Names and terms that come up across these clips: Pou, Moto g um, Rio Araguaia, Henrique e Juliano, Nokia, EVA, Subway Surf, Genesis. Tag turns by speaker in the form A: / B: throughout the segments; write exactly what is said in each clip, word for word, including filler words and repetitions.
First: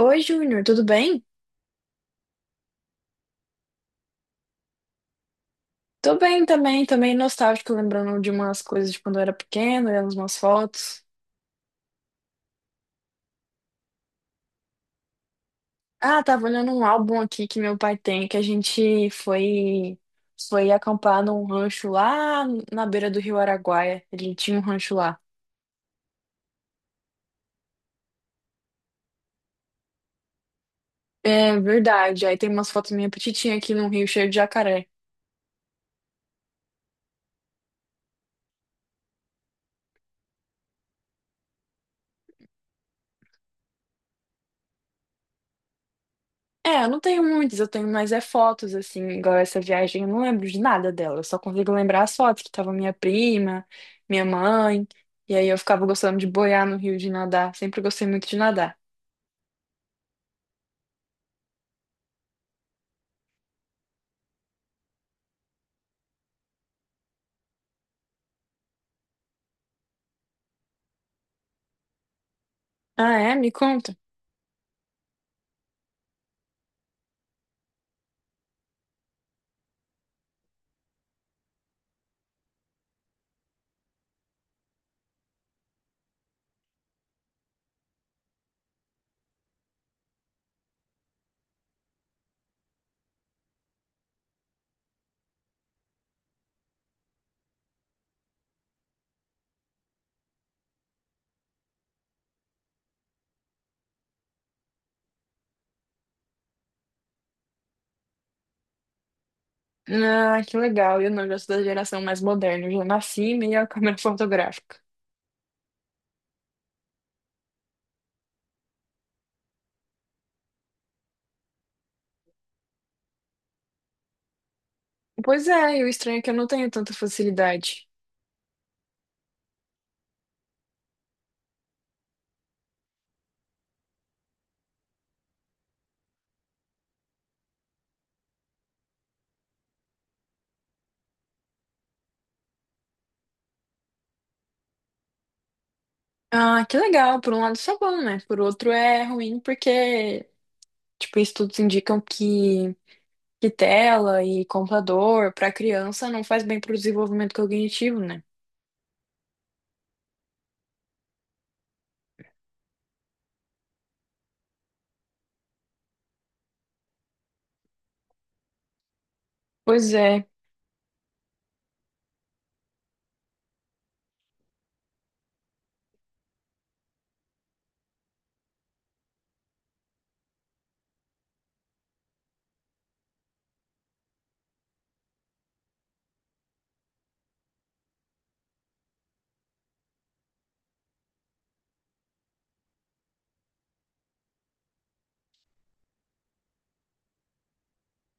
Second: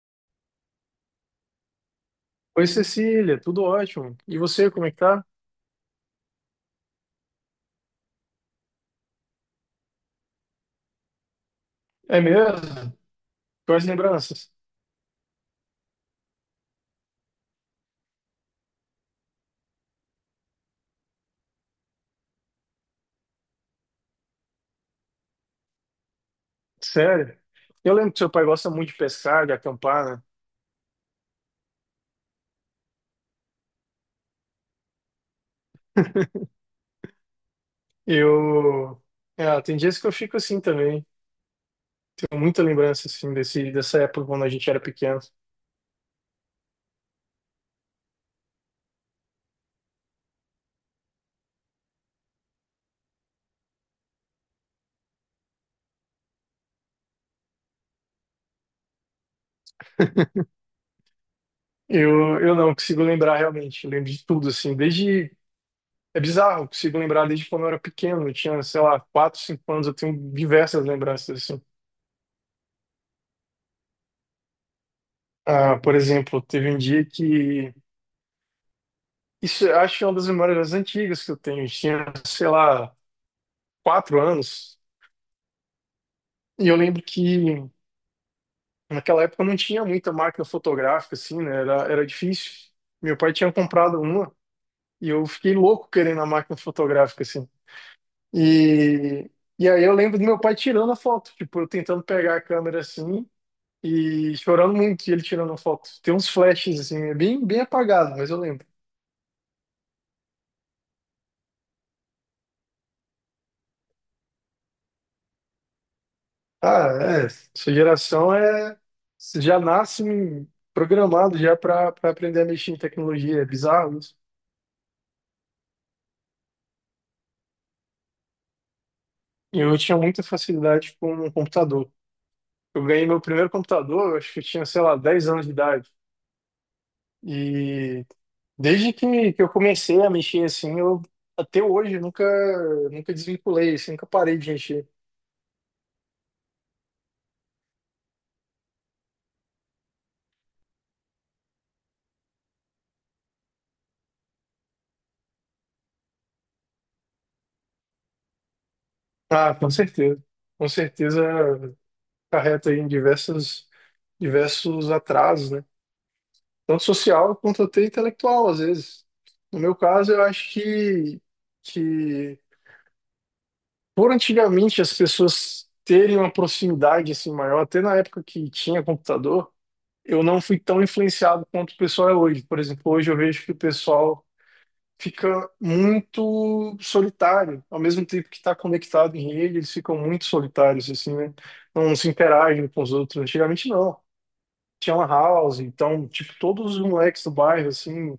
A: Oi, Júnior, tudo bem?
B: Oi, Cecília, tudo ótimo. E você, como é que tá?
A: Tô bem também, também nostálgico, lembrando de umas coisas de quando eu era pequeno, olhando umas fotos.
B: É mesmo? Quais lembranças?
A: Ah, tava olhando um álbum aqui que meu pai tem, que a gente foi foi acampar num rancho lá na beira do Rio Araguaia. Ele tinha um rancho lá.
B: Sério? Eu lembro que seu pai gosta muito de pescar, de acampar, né?
A: É verdade, aí tem umas fotos minha petitinha aqui num rio cheio de jacaré.
B: Eu. É, tem dias que eu fico assim também. Tenho muita lembrança, assim, desse, dessa época quando a gente era pequeno.
A: É, eu não tenho muitas, eu tenho mais é fotos, assim, igual essa viagem, eu não lembro de nada dela, eu só consigo lembrar as fotos, que tava minha prima, minha mãe, e aí eu ficava gostando de boiar no rio, de nadar, sempre gostei muito de nadar.
B: Eu, eu não consigo lembrar realmente. Eu lembro de tudo, assim, desde. É bizarro, eu consigo lembrar desde quando eu era pequeno. Eu tinha, sei lá, quatro, cinco anos, eu tenho diversas lembranças, assim.
A: Ah, é? Me conta.
B: Ah, por exemplo, teve um dia que isso eu acho que é uma das memórias mais antigas que eu tenho. Eu tinha, sei lá, quatro anos. E eu lembro que naquela época não tinha muita máquina fotográfica, assim, né? Era, era difícil. Meu pai tinha comprado uma e eu fiquei louco querendo a máquina fotográfica, assim. E, e aí eu lembro do meu pai tirando a foto, tipo, eu tentando pegar a câmera assim e chorando muito ele tirando a foto. Tem uns flashes, assim, é bem, bem apagado, mas eu lembro.
A: Ah, que legal, eu não, eu já sou da geração mais moderna, eu já nasci meio a câmera fotográfica.
B: Ah, é. Sua geração é já nasce programado já para aprender a mexer em tecnologia. É bizarro isso.
A: Pois é, e o estranho é que eu não tenho tanta facilidade.
B: E eu tinha muita facilidade com o computador. Eu ganhei meu primeiro computador, eu acho que eu tinha, sei lá, dez anos de idade. E desde que, que eu comecei a mexer assim, eu até hoje nunca nunca desvinculei, assim, nunca parei de mexer.
A: Ah, que legal, por um lado isso é bom, né? Por outro é ruim, porque, tipo, estudos indicam que que tela e computador para criança não faz bem para o desenvolvimento cognitivo, né?
B: Ah, com certeza. Com certeza carreta aí em diversos diversos atrasos, né? Tanto social quanto até intelectual, às vezes. No meu
A: Pois
B: caso, eu
A: é,
B: acho que, que por antigamente as pessoas terem uma proximidade assim maior, até na época que tinha computador, eu não fui tão influenciado quanto o pessoal é hoje. Por exemplo, hoje eu vejo que o pessoal fica muito solitário, ao mesmo tempo que está conectado em rede, eles ficam muito solitários assim, né? Não se interagem com os outros. Antigamente não. Tinha uma house, então, tipo, todos os moleques do bairro, assim,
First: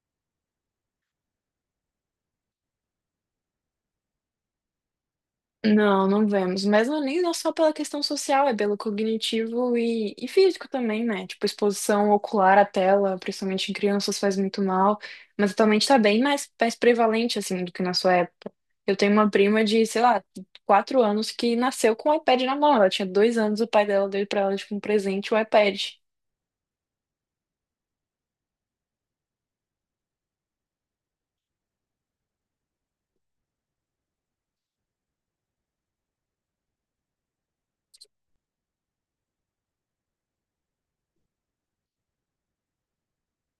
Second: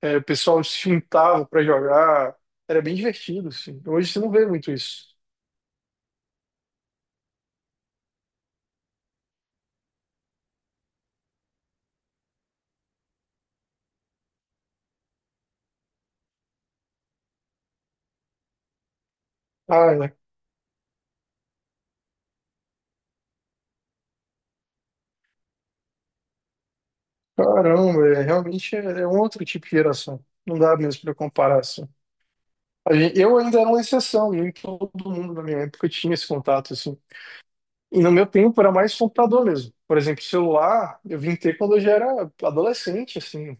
B: é, o pessoal se juntava pra jogar. Era bem divertido, assim. Hoje você não vê muito isso.
A: não, não vemos. Mas não, é nem não só pela questão social, é pelo cognitivo e, e físico também, né? Tipo, exposição ocular à tela, principalmente em crianças, faz muito mal. Mas atualmente tá bem mais, mais prevalente, assim, do que na sua época. Eu tenho uma prima de,
B: Ah,
A: sei
B: é.
A: lá, quatro anos que nasceu com o iPad na mão. Ela tinha dois anos, o pai dela deu pra ela, tipo, um presente, o iPad.
B: Caramba, é, realmente é, é um outro tipo de geração. Não dá mesmo para comparar, assim. A gen- eu ainda era uma exceção, nem todo mundo na minha época tinha esse contato, assim. E no meu tempo era mais computador mesmo. Por exemplo, celular, eu vim ter quando eu já era adolescente, assim.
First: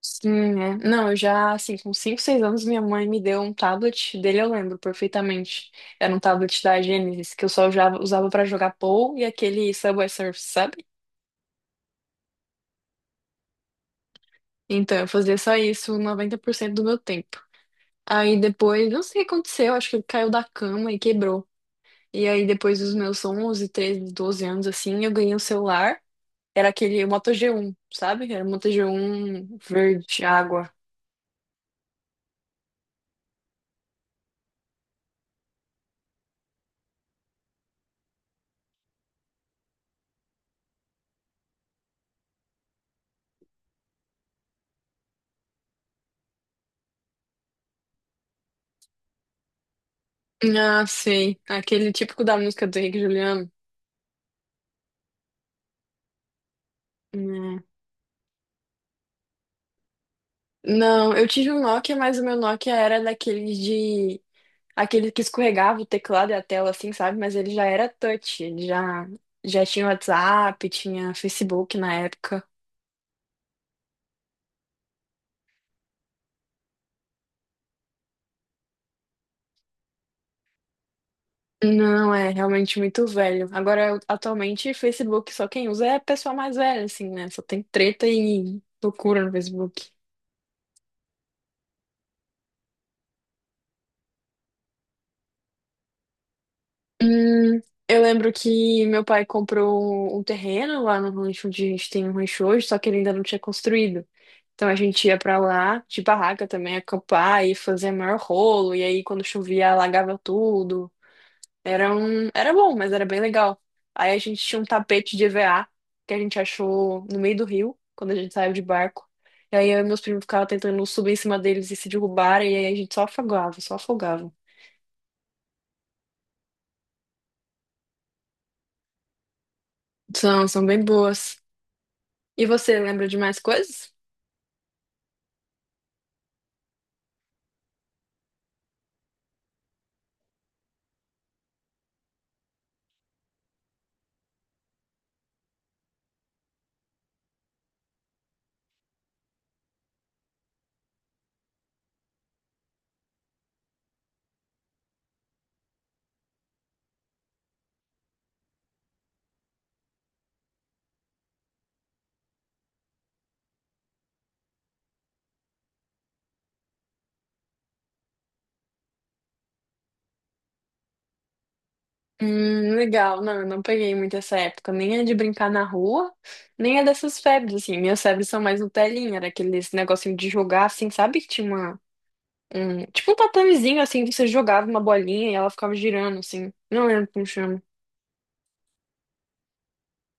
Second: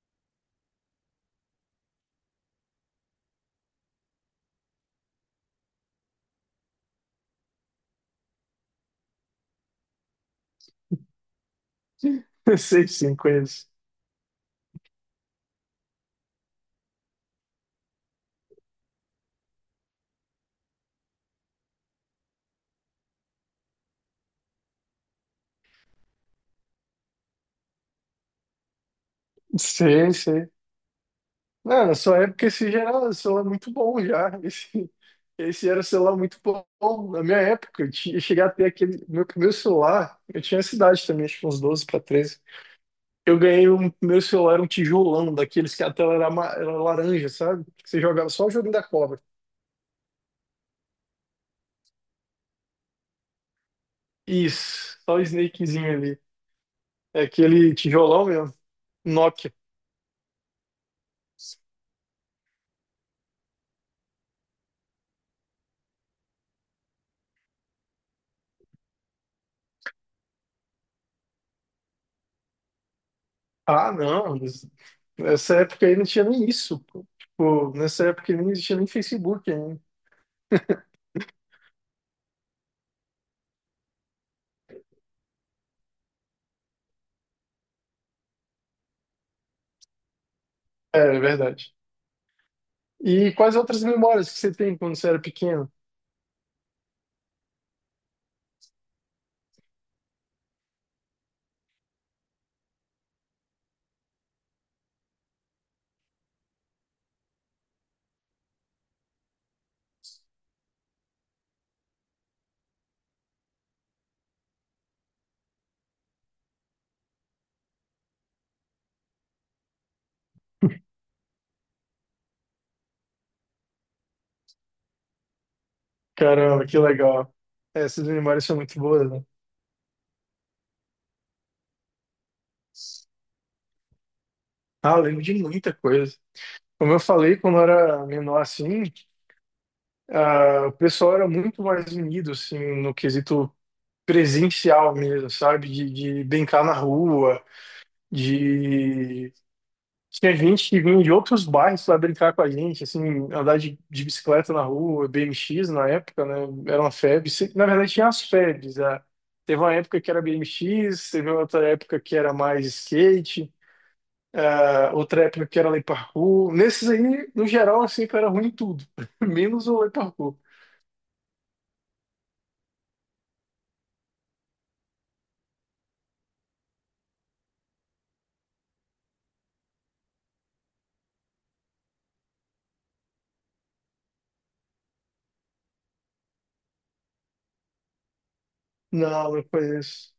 A: Sim, é. Não, eu já, assim, com cinco seis anos, minha mãe me deu um tablet, dele eu lembro perfeitamente. Era um tablet da Genesis, que eu só usava, usava para jogar Pou e aquele Subway Surf, sabe?
B: Sei, sim, conheço.
A: Então, eu fazia só isso noventa por cento do meu tempo. Aí depois, não sei o que aconteceu, acho que ele caiu da cama e quebrou. E aí depois dos meus onze, treze doze anos, assim, eu ganhei um celular. Era aquele Moto g um sabe? Era um Moto g um
B: Sei,
A: verde,
B: sei.
A: água.
B: Não, na sua época esse já era um celular muito bom já. Esse, esse era um celular muito bom. Na minha época, eu tinha- eu cheguei a ter aquele. Meu primeiro celular, eu tinha essa idade também, acho que uns doze para treze. Eu ganhei um meu celular, um tijolão, daqueles que a tela era, ama- era laranja, sabe? Que você jogava só o joguinho da cobra.
A: Ah, sei. Aquele típico da música do Henrique e Juliano.
B: Isso, só o Snakezinho ali. É
A: Hum.
B: aquele tijolão mesmo, Nokia.
A: Não, eu tive um Nokia, mas o meu Nokia era daqueles de. Aquele que escorregava o teclado e a tela, assim, sabe? Mas ele já era touch, ele já, já tinha WhatsApp, tinha Facebook na época.
B: Ah, não, mas nessa época aí não tinha nem isso, pô. Tipo, nessa época aí não existia nem Facebook ainda.
A: Não, é realmente muito velho. Agora, eu- atualmente, Facebook só quem usa é a pessoa mais velha, assim, né? Só tem treta e loucura no Facebook.
B: É, é verdade. E quais outras memórias que você tem quando você era pequeno?
A: Hum, eu lembro que meu pai comprou um um terreno lá no rancho onde a gente tem um rancho hoje, só que ele ainda não tinha construído. Então a gente ia pra lá de barraca também, acampar e fazer maior rolo. E aí quando chovia, alagava tudo. Era um... Era bom, mas era bem legal. Aí a gente tinha um tapete de EVA que a gente achou no meio do rio, quando a gente saiu de barco. E aí eu e meus primos ficavam tentando subir em cima deles e se derrubar, e aí a gente só afogava, só afogava.
B: Caramba, que legal. É, essas memórias são muito boas, né?
A: São, são bem boas. E você lembra de mais coisas?
B: Ah, eu lembro de muita coisa. Como eu falei, quando eu era menor assim, ah, o pessoal era muito mais unido, assim, no quesito presencial mesmo, sabe? De, de brincar na rua, de Tinha gente que vinha de outros bairros para brincar com a gente, assim, andar de, de bicicleta na rua, B M X na época, né? Era uma febre. Se- Na verdade, tinha as febres, ah. Teve uma época que era B M X, teve outra época que era mais skate, ah, outra época que era lei parkour. Nesses aí, no geral, eu sempre era ruim em tudo, menos o lei parkour.
A: Hum, legal. Não, eu não peguei muito essa época. Nem é de brincar na rua, nem é dessas febres, assim. Minhas febres são mais no telinha, era aqueles negocinho de jogar, assim, sabe? Que tinha uma, um, tipo um tatamezinho, assim, que você jogava uma bolinha e ela ficava girando, assim. Não lembro como chama.
B: Não, não conheço.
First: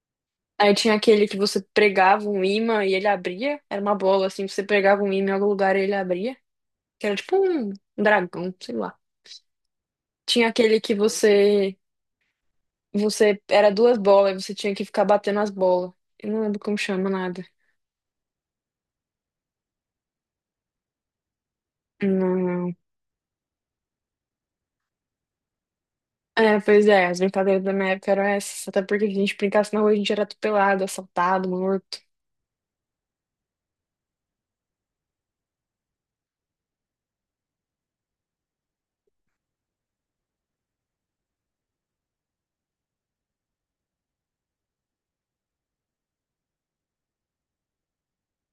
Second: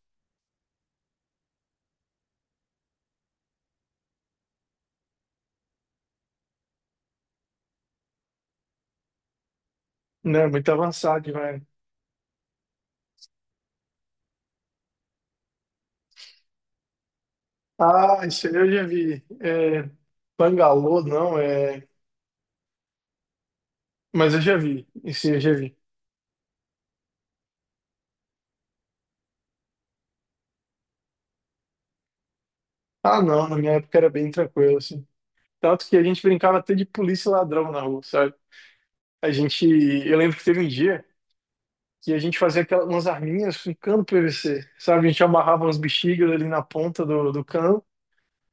A: Aí tinha aquele que você pregava um imã e ele abria. Era uma bola, assim, você pregava um imã em algum lugar e ele abria. Que era tipo um dragão, sei lá. Tinha
B: Não, muito
A: aquele que
B: avançado, velho.
A: você, você, era duas bolas e você tinha que ficar batendo as bolas. Eu não lembro como chama nada.
B: Ah, isso aí eu já vi. É, Bangalô, não, é.
A: Não.
B: Mas eu já vi. Isso aí eu já vi.
A: É, pois é, as brincadeiras da minha época eram essas. Até porque se a gente brincasse na rua, a gente era atropelado, assaltado, morto.
B: Ah, não, na minha época era bem tranquilo, assim. Tanto que a gente brincava até de polícia e ladrão na rua, sabe? A gente, eu lembro que teve um dia que a gente fazia aquelas, umas arminhas com cano P V C, sabe? A gente amarrava umas bexigas ali na ponta do, do cano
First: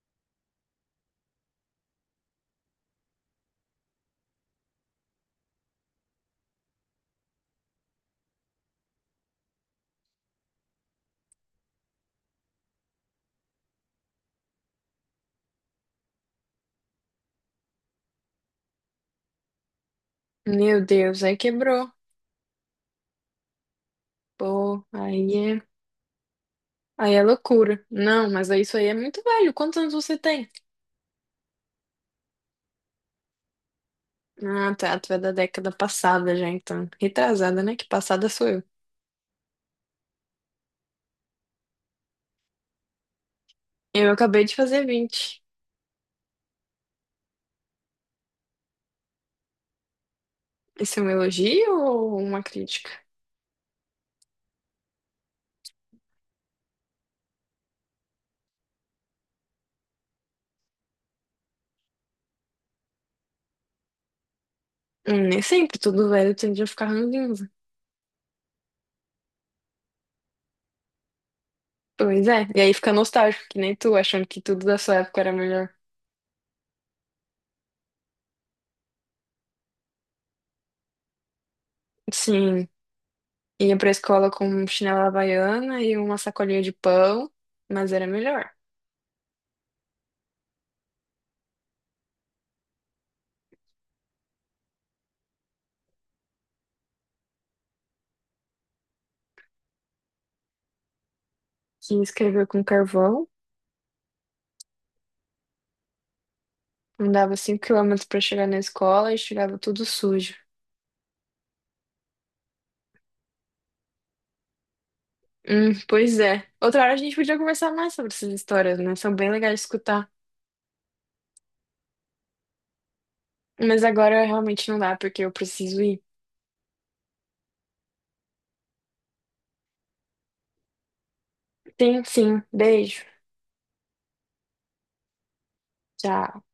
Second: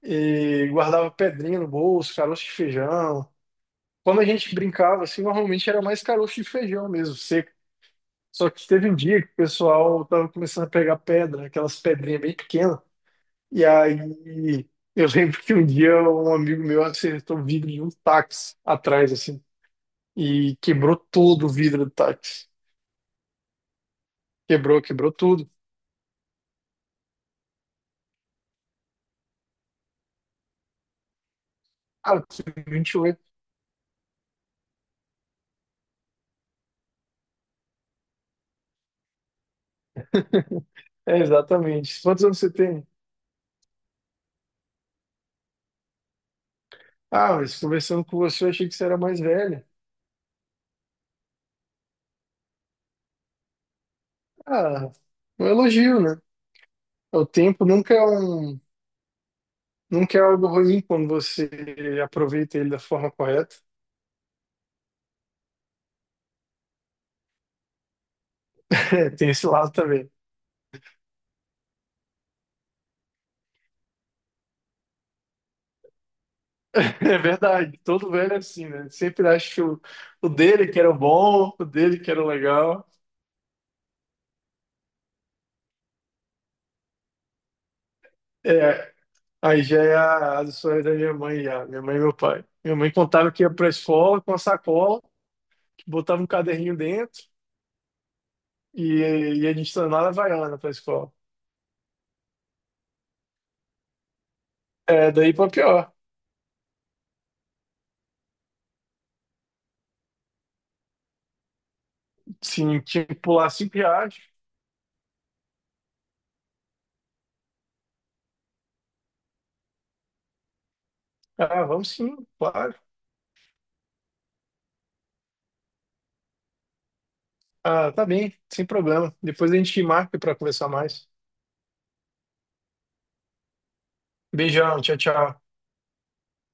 B: e guardava pedrinha no bolso, caroço de feijão. Quando a gente brincava, assim, normalmente era mais caroço de feijão mesmo, seco. Só que teve um dia que o pessoal tava começando a pegar pedra, aquelas pedrinhas bem pequenas, e aí, eu lembro que um dia um amigo meu acertou o vidro de um táxi atrás, assim, e
A: Meu
B: quebrou
A: Deus, aí
B: todo o vidro do
A: quebrou.
B: táxi. Quebrou,
A: Pô,
B: quebrou
A: aí
B: tudo.
A: é, aí é loucura. Não, mas aí isso aí é muito velho. Quantos anos você tem?
B: Ah, eu tenho vinte e oito.
A: Ah, tá, tu é da década passada já, então. Retrasada, né? Que passada sou eu.
B: É, exatamente. Quantos anos você tem?
A: Eu acabei de fazer vinte.
B: Ah, mas conversando com você, eu achei que você era mais velha.
A: Isso é um elogio ou uma crítica?
B: Ah, um elogio, né? O tempo nunca é um, nunca é algo ruim quando você aproveita ele da forma correta.
A: Hum, nem sempre, tudo velho tende a ficar ranzinza.
B: É, tem esse lado também.
A: Pois é, e aí fica nostálgico, que nem tu, achando que tudo da sua época era melhor.
B: É verdade, todo velho é assim, né? Sempre acha o, o dele que era o bom, o dele que era o
A: Sim,
B: legal.
A: ia pra escola com chinela havaiana e uma sacolinha de pão, mas era melhor.
B: É, aí já é a- as histórias da minha mãe, já, minha mãe e meu pai. Minha mãe contava que ia pra escola com a sacola, que botava um caderninho dentro e ia de sandália havaiana pra escola.
A: Que escreveu com carvão,
B: É, daí pra pior.
A: andava cinco quilômetros pra chegar na escola e chegava tudo sujo.
B: Sim, tinha que pular cinco reais.
A: Hum, pois é. Outra hora a gente podia conversar mais sobre essas histórias, né? São bem legais de escutar.
B: Ah, vamos sim, claro.
A: Mas agora realmente não dá, porque eu preciso ir.
B: Ah, tá bem, sem problema. Depois a gente marca pra conversar mais.
A: Sim, sim. Beijo.
B: Beijão, tchau, tchau.
A: Tchau.